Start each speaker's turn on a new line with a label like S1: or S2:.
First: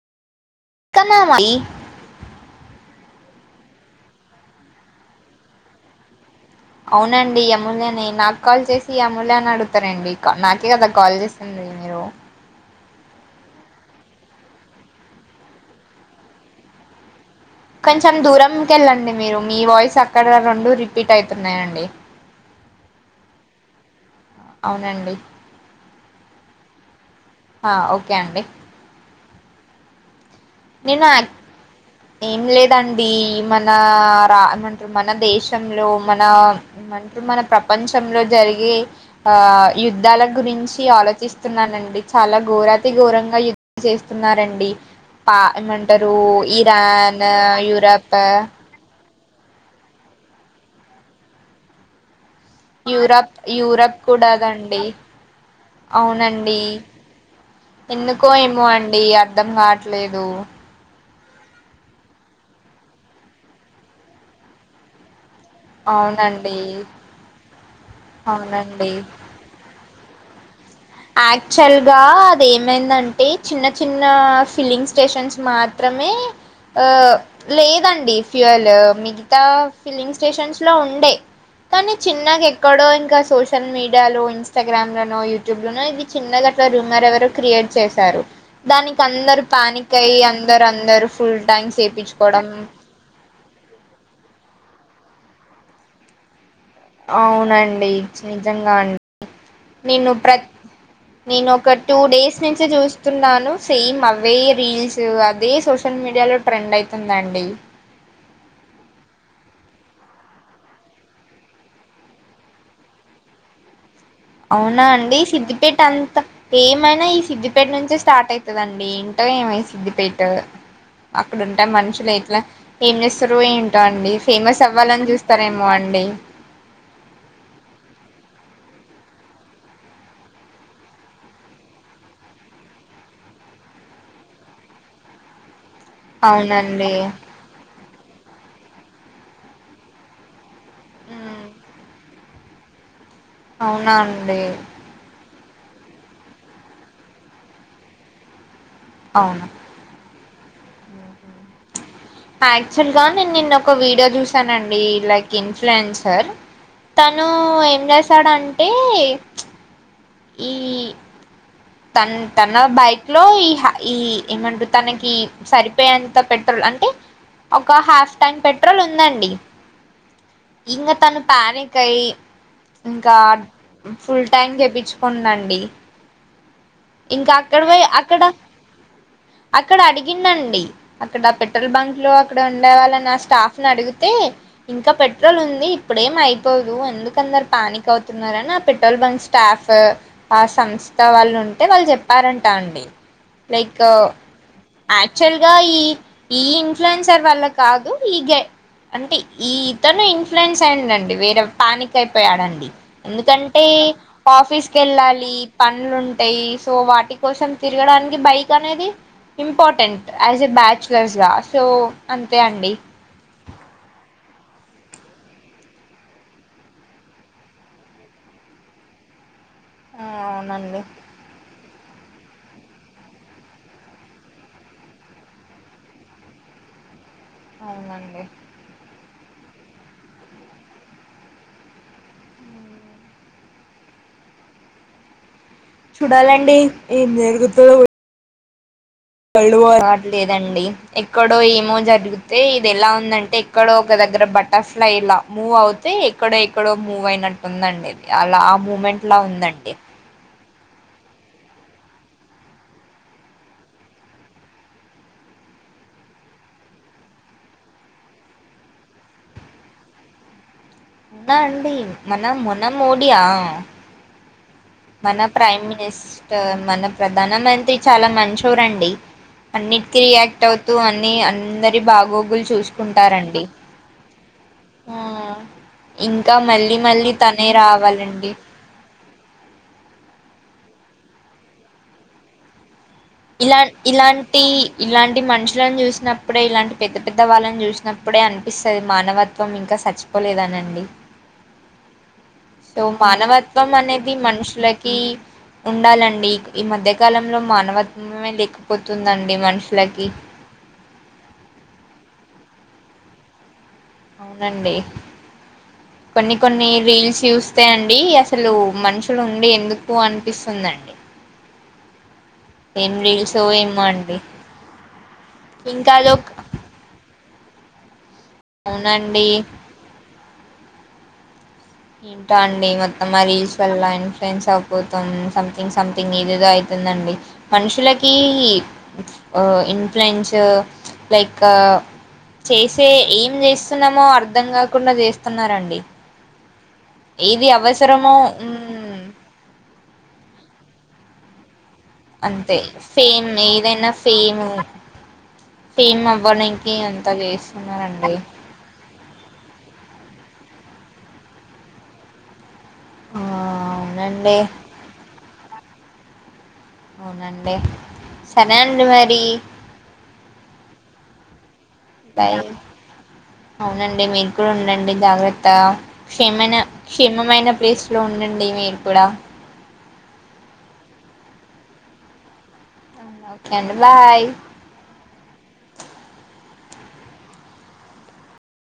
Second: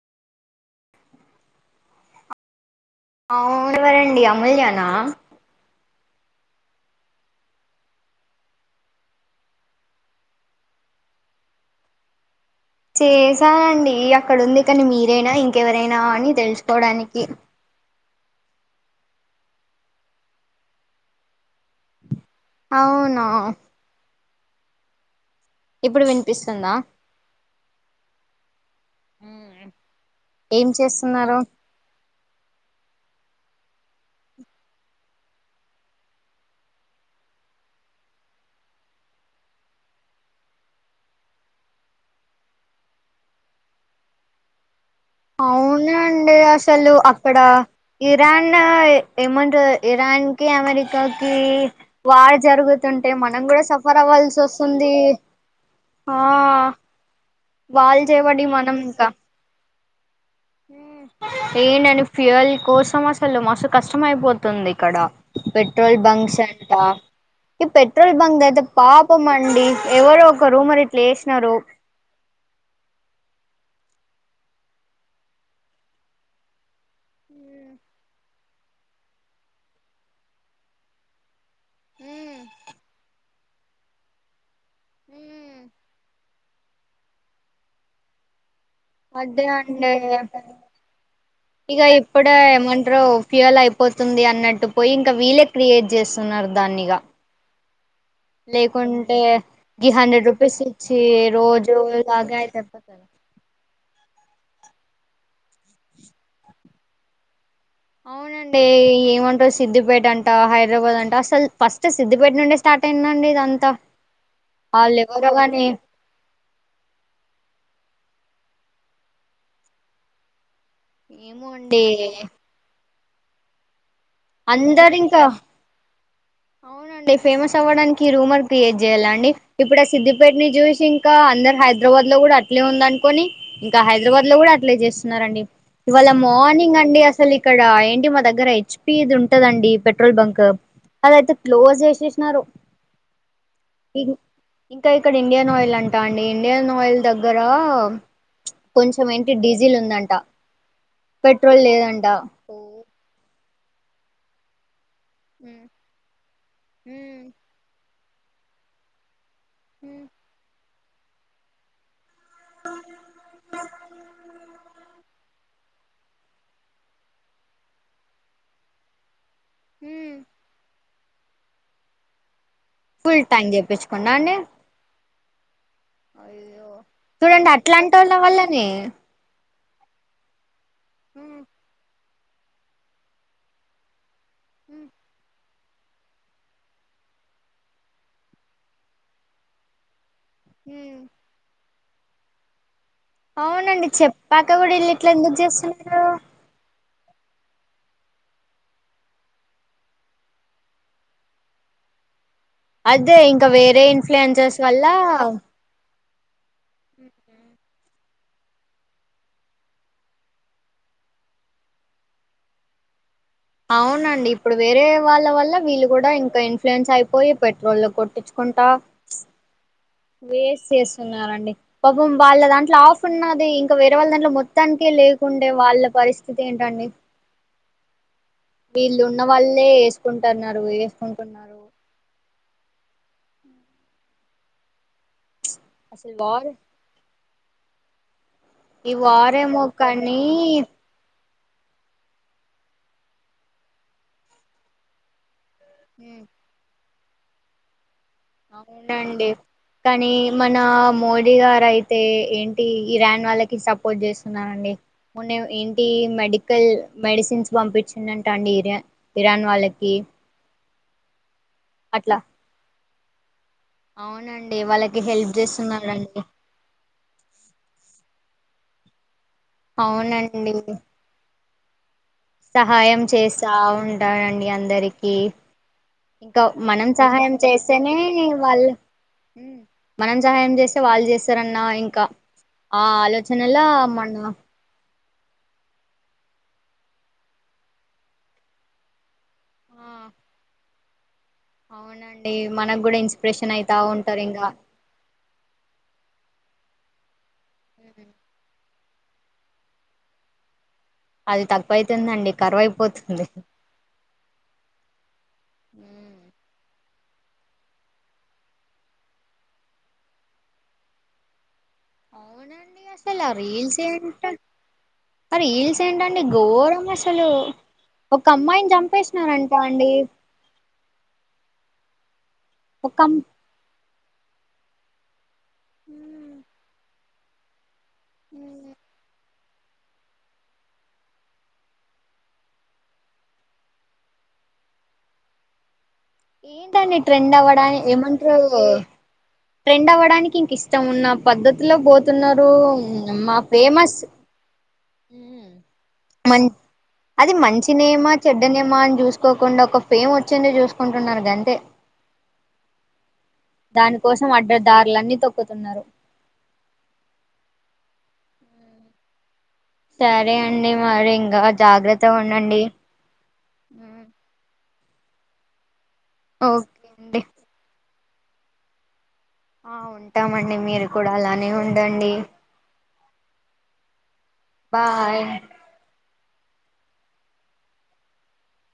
S1: కన్నా మరి
S2: అవును ఎవరండి అమూల్యానా
S1: అవునండి అమూల్యనే నాకు కాల్ చేసి అమూల్య అని అడుగుతారండి నాకే కదా కాల్ చేసింది మీరు
S2: చేసానండి అక్కడ ఉంది కానీ మీరైనా ఇంకెవరైనా అని తెలుసుకోవడానికి
S1: కొంచెం దూరంకి వెళ్ళండి మీరు మీ వాయిస్ అక్కడ రెండు రిపీట్ అవుతున్నాయండి
S2: అవునా
S1: అవునండి
S2: ఇప్పుడు వినిపిస్తుందా
S1: ఆ ఓకే అండి
S2: ఉమ్
S1: నేను యా ఏం లేదు ండి మన రా మంట మన దేశంలో మన మంట మన ప్రపంచంలో జరిగే ఆ యుద్ధాల గురించి ఆలోచిస్తున్నానండి చాలా ఘోరాతి ఘోరంగా యుద్ధం చేస్తున్నారండి పా ఏమంటారు
S2: అవునండి అసలు
S1: ఇరాన్
S2: అక్కడ
S1: యూరప్
S2: ఇరాన్ ఏమంట ఇరాన్ కి అమెరికాకి వార్ జరుగుతుంటే
S1: యూరప్
S2: మనం కూడా
S1: యూరప్
S2: సఫర్ అవ్వాల్సి
S1: కూడాదండి
S2: వస్తుంది ఆ
S1: అవునండి
S2: వాళ్ళు
S1: ఎందుకో
S2: చేయబడి
S1: ఏమో అండి అర్ధం కావట్లే లేదు
S2: ఏంటండీ ఫ్యూయల్ కోసం అసలు మస్తు కష్టం అయిపోతుంది ఇక్కడ పెట్రోల్ బంక్స్
S1: అవునండి
S2: అంట ఈ పెట్రోల్ బంక్ అయితే
S1: అవునండి
S2: పాపం అండి ఎవరు కో రూమర్
S1: యాక్చువల్ గా అది ఏమైందంటే చిన్న చిన్న ఫిల్లింగ్ స్టేషన్స్ మాత్రమే లేదండి ఫ్యూవల్ మిగతా ఫిల్లింగ్ స్టేషన్స్లో ఉండే కానీ చిన్నగా ఎక్కడో ఇంకా సోష షల్ మీడియాలోన్స్ ఇన్స్టాగ్రామ్ లోనో యూట్యూ ఇది చిన్నగట్ల రూమర్ ఎవరో క్రియేట్ చేశారు. దానికి అందరు పానిక్ అయ్యి అందరు అందరు ఫుల్ ట్యాంక్స్
S2: ఇగ ఇప్పుడే
S1: చేపించుకోవడం
S2: ఏమంటరు ఫ్యూవల్ అయిపోతుంది అన్నట్టు పోయి ఇంక వీళ్ళే క్రియేట్ చేస్తున్నారు. దాన్నిగా
S1: అవునన్ పయి నిజంగా
S2: లేకుంటే
S1: అండి
S2: ఈ
S1: నేను
S2: హండ్రెడ్
S1: ప్ర
S2: రూపీస్ ఇచ్చి
S1: నేను ఒక
S2: రోజు
S1: టూ
S2: లాగే
S1: డేస్ నుంచి
S2: అయిపోతది
S1: చూస్తున్నాను సేమ్ అవ్ అవే రీల్స్ అదే సోషల్ మీడియాలో ట్రెండ్ అయితుందండి.
S2: అవునండి ఏమంటారు సిద్దిపేటంట హైదరాబాద్ అంట అసలు ఫస్ట్ సిద్దిపేట నుండే స్టార్ట్ అయిందండి ఇదంతా
S1: అవునా
S2: వాళ్ళు
S1: అండి ఈ
S2: ఎవరో గాని
S1: సిద్దిపేట అంత ఏమైనా ఈ సిద్ధిపేట నుంచే స్టార్ట్ అయితదండి ఏంటో ఏమో ఈ సిద్దిపేట్
S2: ఏమో
S1: అక్కడుంటే
S2: అండి
S1: మనుషులు ఎట్లా ఏం చేస్తరో ఏంటో అన్ డి ఫేమస్
S2: అందరు
S1: అవ్వాలని
S2: ఇంకా
S1: చూస్తరేమో అండి
S2: అవునండి ఫేమస్ అవ్వడానికి ఈ రూమర్ క్రియేట్ చేయ్యాల అండి? ఇప్పుడు, ఆ సిద్ధదిపేట ని చూసి ఇంకా అందరు హైదరాబాద్ లో కూడ అట్లే ఉందనుకొని ఇంకా హైదరాబాద్ లో కూడా అట్లే చేస్తున్నారండి. ఇవాళ మార్నింగ్
S1: అవునండి
S2: అండి అసలు ఇక్కడ ఎన్ డి మా దగ్గర హెచ్పి దుంటదండి పెట్రోల్ బంక్ అదైయితే
S1: మ్మ్
S2: క్లోజ్ చేశేషినారు
S1: అవునా
S2: ఇది
S1: అండి
S2: ఇంకా ఇక్కడ ఇండియన్ ఆయిల్ లంటా అండి ఇండియన్ ఆయిల్ దగ్గరా కొంచెం ఏంటి
S1: అవును
S2: డీజిల్ ఉందంట. పెట్రోల్ లేదన్
S1: ఆక్చువల్గా నేను నిన్న ఒక వీడియో చూసానండి. లైక్
S2: హ్మ్
S1: ఇన్ఫ్లుయెన్సర్
S2: హ్మ్
S1: ఇస్తాడంటే
S2: హ్మ్
S1: ఈ తన్ తన బైక్ లో ఈ హా ఈ ఏమంటరు తనకి సరిపోయేంత పెట్రోల్ అంటే ఒక హాఫ్ ట్యాంక్ పెట్రోల్ ఉందండి.
S2: ఉ
S1: ఇంగ తను ప్యానిక్ అయ్యి ఇంకా
S2: ఫుల్ ట్యాంక్ చేపించుకున్నా
S1: ఫుల్
S2: అండి
S1: ట్యాంక్ చెపిచ్ కొందండి.
S2: చూడండి అట్లాంటోళ్ల
S1: అక్కడ
S2: వల్లనే
S1: అక్కడ అడిగిందండి. అక్కడ
S2: హ్మ్
S1: పెట్రోల్ బంక్ లో అక్కడ ఉండే వాళ్ళ నా స్టాఫ్ని అడిగితే.
S2: హ్మ్
S1: ఇంకా పెట్రోల్ ఉం ఇప్పుడేం అయిపోదూ. ఎందుకందరు పానిక్ అవుతున్నారని ఆ పెట్రోల్ బంక్ స్టాఫ. ఆ సంస్థ
S2: హ్మ్
S1: వాళ్ళు ఉం టే వాళ్ళు చెప్పారంటా అండి. లైక్
S2: అవునండి చెప్పాక కూడా ఈళ్లు ఇట్ల ఎందుకు
S1: యాక్చువల్గా ఈ
S2: చేస్తున్నారూ.
S1: ఈ ఇన్ఫ్లుయెన్సర్ వల్ల కాదు ఈగె, అంటే ఈతను ఇన్ఫ్లుయెన్స్ అయ్యండ్ అండి వేరే పానిక్ అయిప్ పోయాడండి.
S2: అదే ఇంకా
S1: ఎందుకంటే
S2: వేరే ఇన్ఫ్లుయెన్సెస్
S1: ఆఫీస్కి
S2: వల్ల
S1: ఎళ్ళాలి పనులుం యీ సో వాటి కోసం తిరగడానికి బైక్ అనేది ఇంపార్టెంట్ యాజ్ ఏ బ్యాచులర్స్ గా సో అంతే అండి.
S2: అవునండి ఇప్పుడు వేరే వాళ్ళ వల్ల వీళ్ళు కూడా ఇంకా ఇన్ఫ్లుయెన్స్ అయిపోయి పెట్రోల్ కొట్టించుకుంటా ప్చ్ వేస్
S1: అవునండి
S2: చేస్తున్నారండి పాపం వాళ్ళ దాంట్లో ఆఫ్ ఉన్నదీ ఇంక వేరే వాళ్ళ దాంట్లో మొత్తానికే లేకుండే వాళ్ళ పరిస్థితి ఏంటండి.
S1: అవునండి.
S2: వీళ్ళు ఉన్న వాళ్ళే ఏసుకంటన్నారు ఏసుకుంటున్నారు. అసలు వార్
S1: చూడాలండీ ఏం జరుగుతు తో
S2: ఈ
S1: రైళ్ళు
S2: వారేమో
S1: కూడ
S2: కానీ
S1: రాట్లేదండి ఎక్ ఎక్కడో ఏమో జరుగుతే ఇది ఎలా ఉందంటే ఎక్కడో ఒక దగ్గర బటర్ఫ్లైలా మూవ్ అవుతే ఇక్కడె ఎక్కడో. మూవ్ అయినట్టుందండి ఇది. అలా ఆ మూమెంట్ లా ఉందండి.
S2: మనా మోడీ గారయితే, ఏంటీ ఇరాన్ వాళ్ళకి సపోర్ట్ చేస్తున్నారండి. మొన్న ఏంటీ మెడికల్ మెడిసిన్స్ పంపిచ్చిండంటా అండీ ఇరా ఇరాన్ వాళ్ళకీ.
S1: ఉ ఆ అండీ మనం మొనం మోడీయా
S2: అవునండ్
S1: మన ప్రైమ్ మినిస్టర్. మన ప్రధాన మంత్రి చాలా మంచి చోరండి. అన్నిటికీ రియాక్ట్
S2: అవునండి
S1: అవుతూ అన్నీ అందరి బాగు
S2: సహాయం చేస్తా ఉంటారండీ
S1: ఆ
S2: అందరికీ. ఇంకా
S1: మళ్ళీ
S2: మనం
S1: మళ్ళీ
S2: సహాయం
S1: తనే
S2: చేస్తేనే
S1: రావాలండి
S2: వాళ్ళు మనం సహాయం చేస్తే వాళ్ళు చేస్తారన్నా ఇంకా ఆ
S1: ఇలా
S2: ఆలోచనలా మనా
S1: ఇలాంటి ఇలాంటి మనుషులను చూసినప్పుడే ఇలాంటి పెద్ద పెద్ద వాళ్ళని చూసినప్పుడే అనిపిస్తది మానవత్ త్వం ఇంకా సచ్చిపోలేదనండి.
S2: అవునం
S1: సో మానవత్వం అనేది
S2: ఇంకా
S1: మనుషులకి ఉండాలండి ఈ మధ్య కాలంలో మన
S2: ఉమ్,
S1: లే పోతుందండి మనుషులకి
S2: అది తక్కువ అైతుందండి కరువయిపోతుంది
S1: అవునండి
S2: ఉమ్,
S1: కొన్ని కొన్ని రీల్స్ చూస్తే అండి అసలు మనుషులు ఉండి ఎందుకు అనిపిస్తుందండి
S2: అవునండి
S1: ఏం
S2: అసలు ఆ
S1: రీల్సో
S2: రీల్స్
S1: ఏమో అండి
S2: ఏంట ఆ రీల్స్
S1: ఇంకా
S2: ఏంటండి
S1: అదొక
S2: ఘోరం అసలు ఒక అమ్మాయిని
S1: అవునండి
S2: చంపేసినారంటా అండి
S1: ఇం అడి
S2: ఒక
S1: మొత్తం
S2: అమ్-
S1: మరీల్స్ వెళ్ళండి ఫ్రెండ్స్ ఆగపోతు థింగ్ సంమ్థింగ్
S2: ఉమ్,
S1: ఏదేదో అవుతుందండి మనుషుల ఈ
S2: ఉమ్.
S1: ఇన్ఫ్లుయెన్స్ లైక్ చేసే ఏం చేస్తున్నామో అర్థం కాకుండా చేస్తున్నారండి
S2: ఏంటండి ట్రెండ్
S1: ఏది
S2: అవ్వడానికి
S1: అవసరమో
S2: ఏమంటారు
S1: మ్,
S2: ట్రెండ్ అవ్వడానికి ఇంక ఇష్టం ఉన్న పద్ధతి లో పోతున్నారు
S1: అంతే ఫేమ్
S2: మా
S1: ఏదైనా
S2: ఫేమస్
S1: ఫేమ్ ఫేమ్
S2: మ
S1: అవ్వడానికి అంతా
S2: అది మంచినేమా
S1: చేస్తున్నారండి
S2: చెడ్డనేమా అని చూసి చూసుకోకుండా ఒక ఫేమ్ వచ్చింది చూసుకుంటున్నారు గంతే
S1: ఆ
S2: దాని కోసం
S1: అవునండి
S2: అడ్దదారులన్నీ తొక్కుతున్నారు
S1: అవునండి సరే అండి మరి
S2: సరే అండి మారీ ఇంగా
S1: అ బాయి అవునండి మీరు కూడా ఉండండి జగ్రత్తా క్షేమైన
S2: ఓకే అండి
S1: క్షేమమైన ప్లేస్ ఇట్లా ఉండండి మీరు కూడా
S2: ఆ ఉంటామండి మీరు కూడా అలానే ఉండండి
S1: ఓకే అండి బాయ్
S2: బాయ్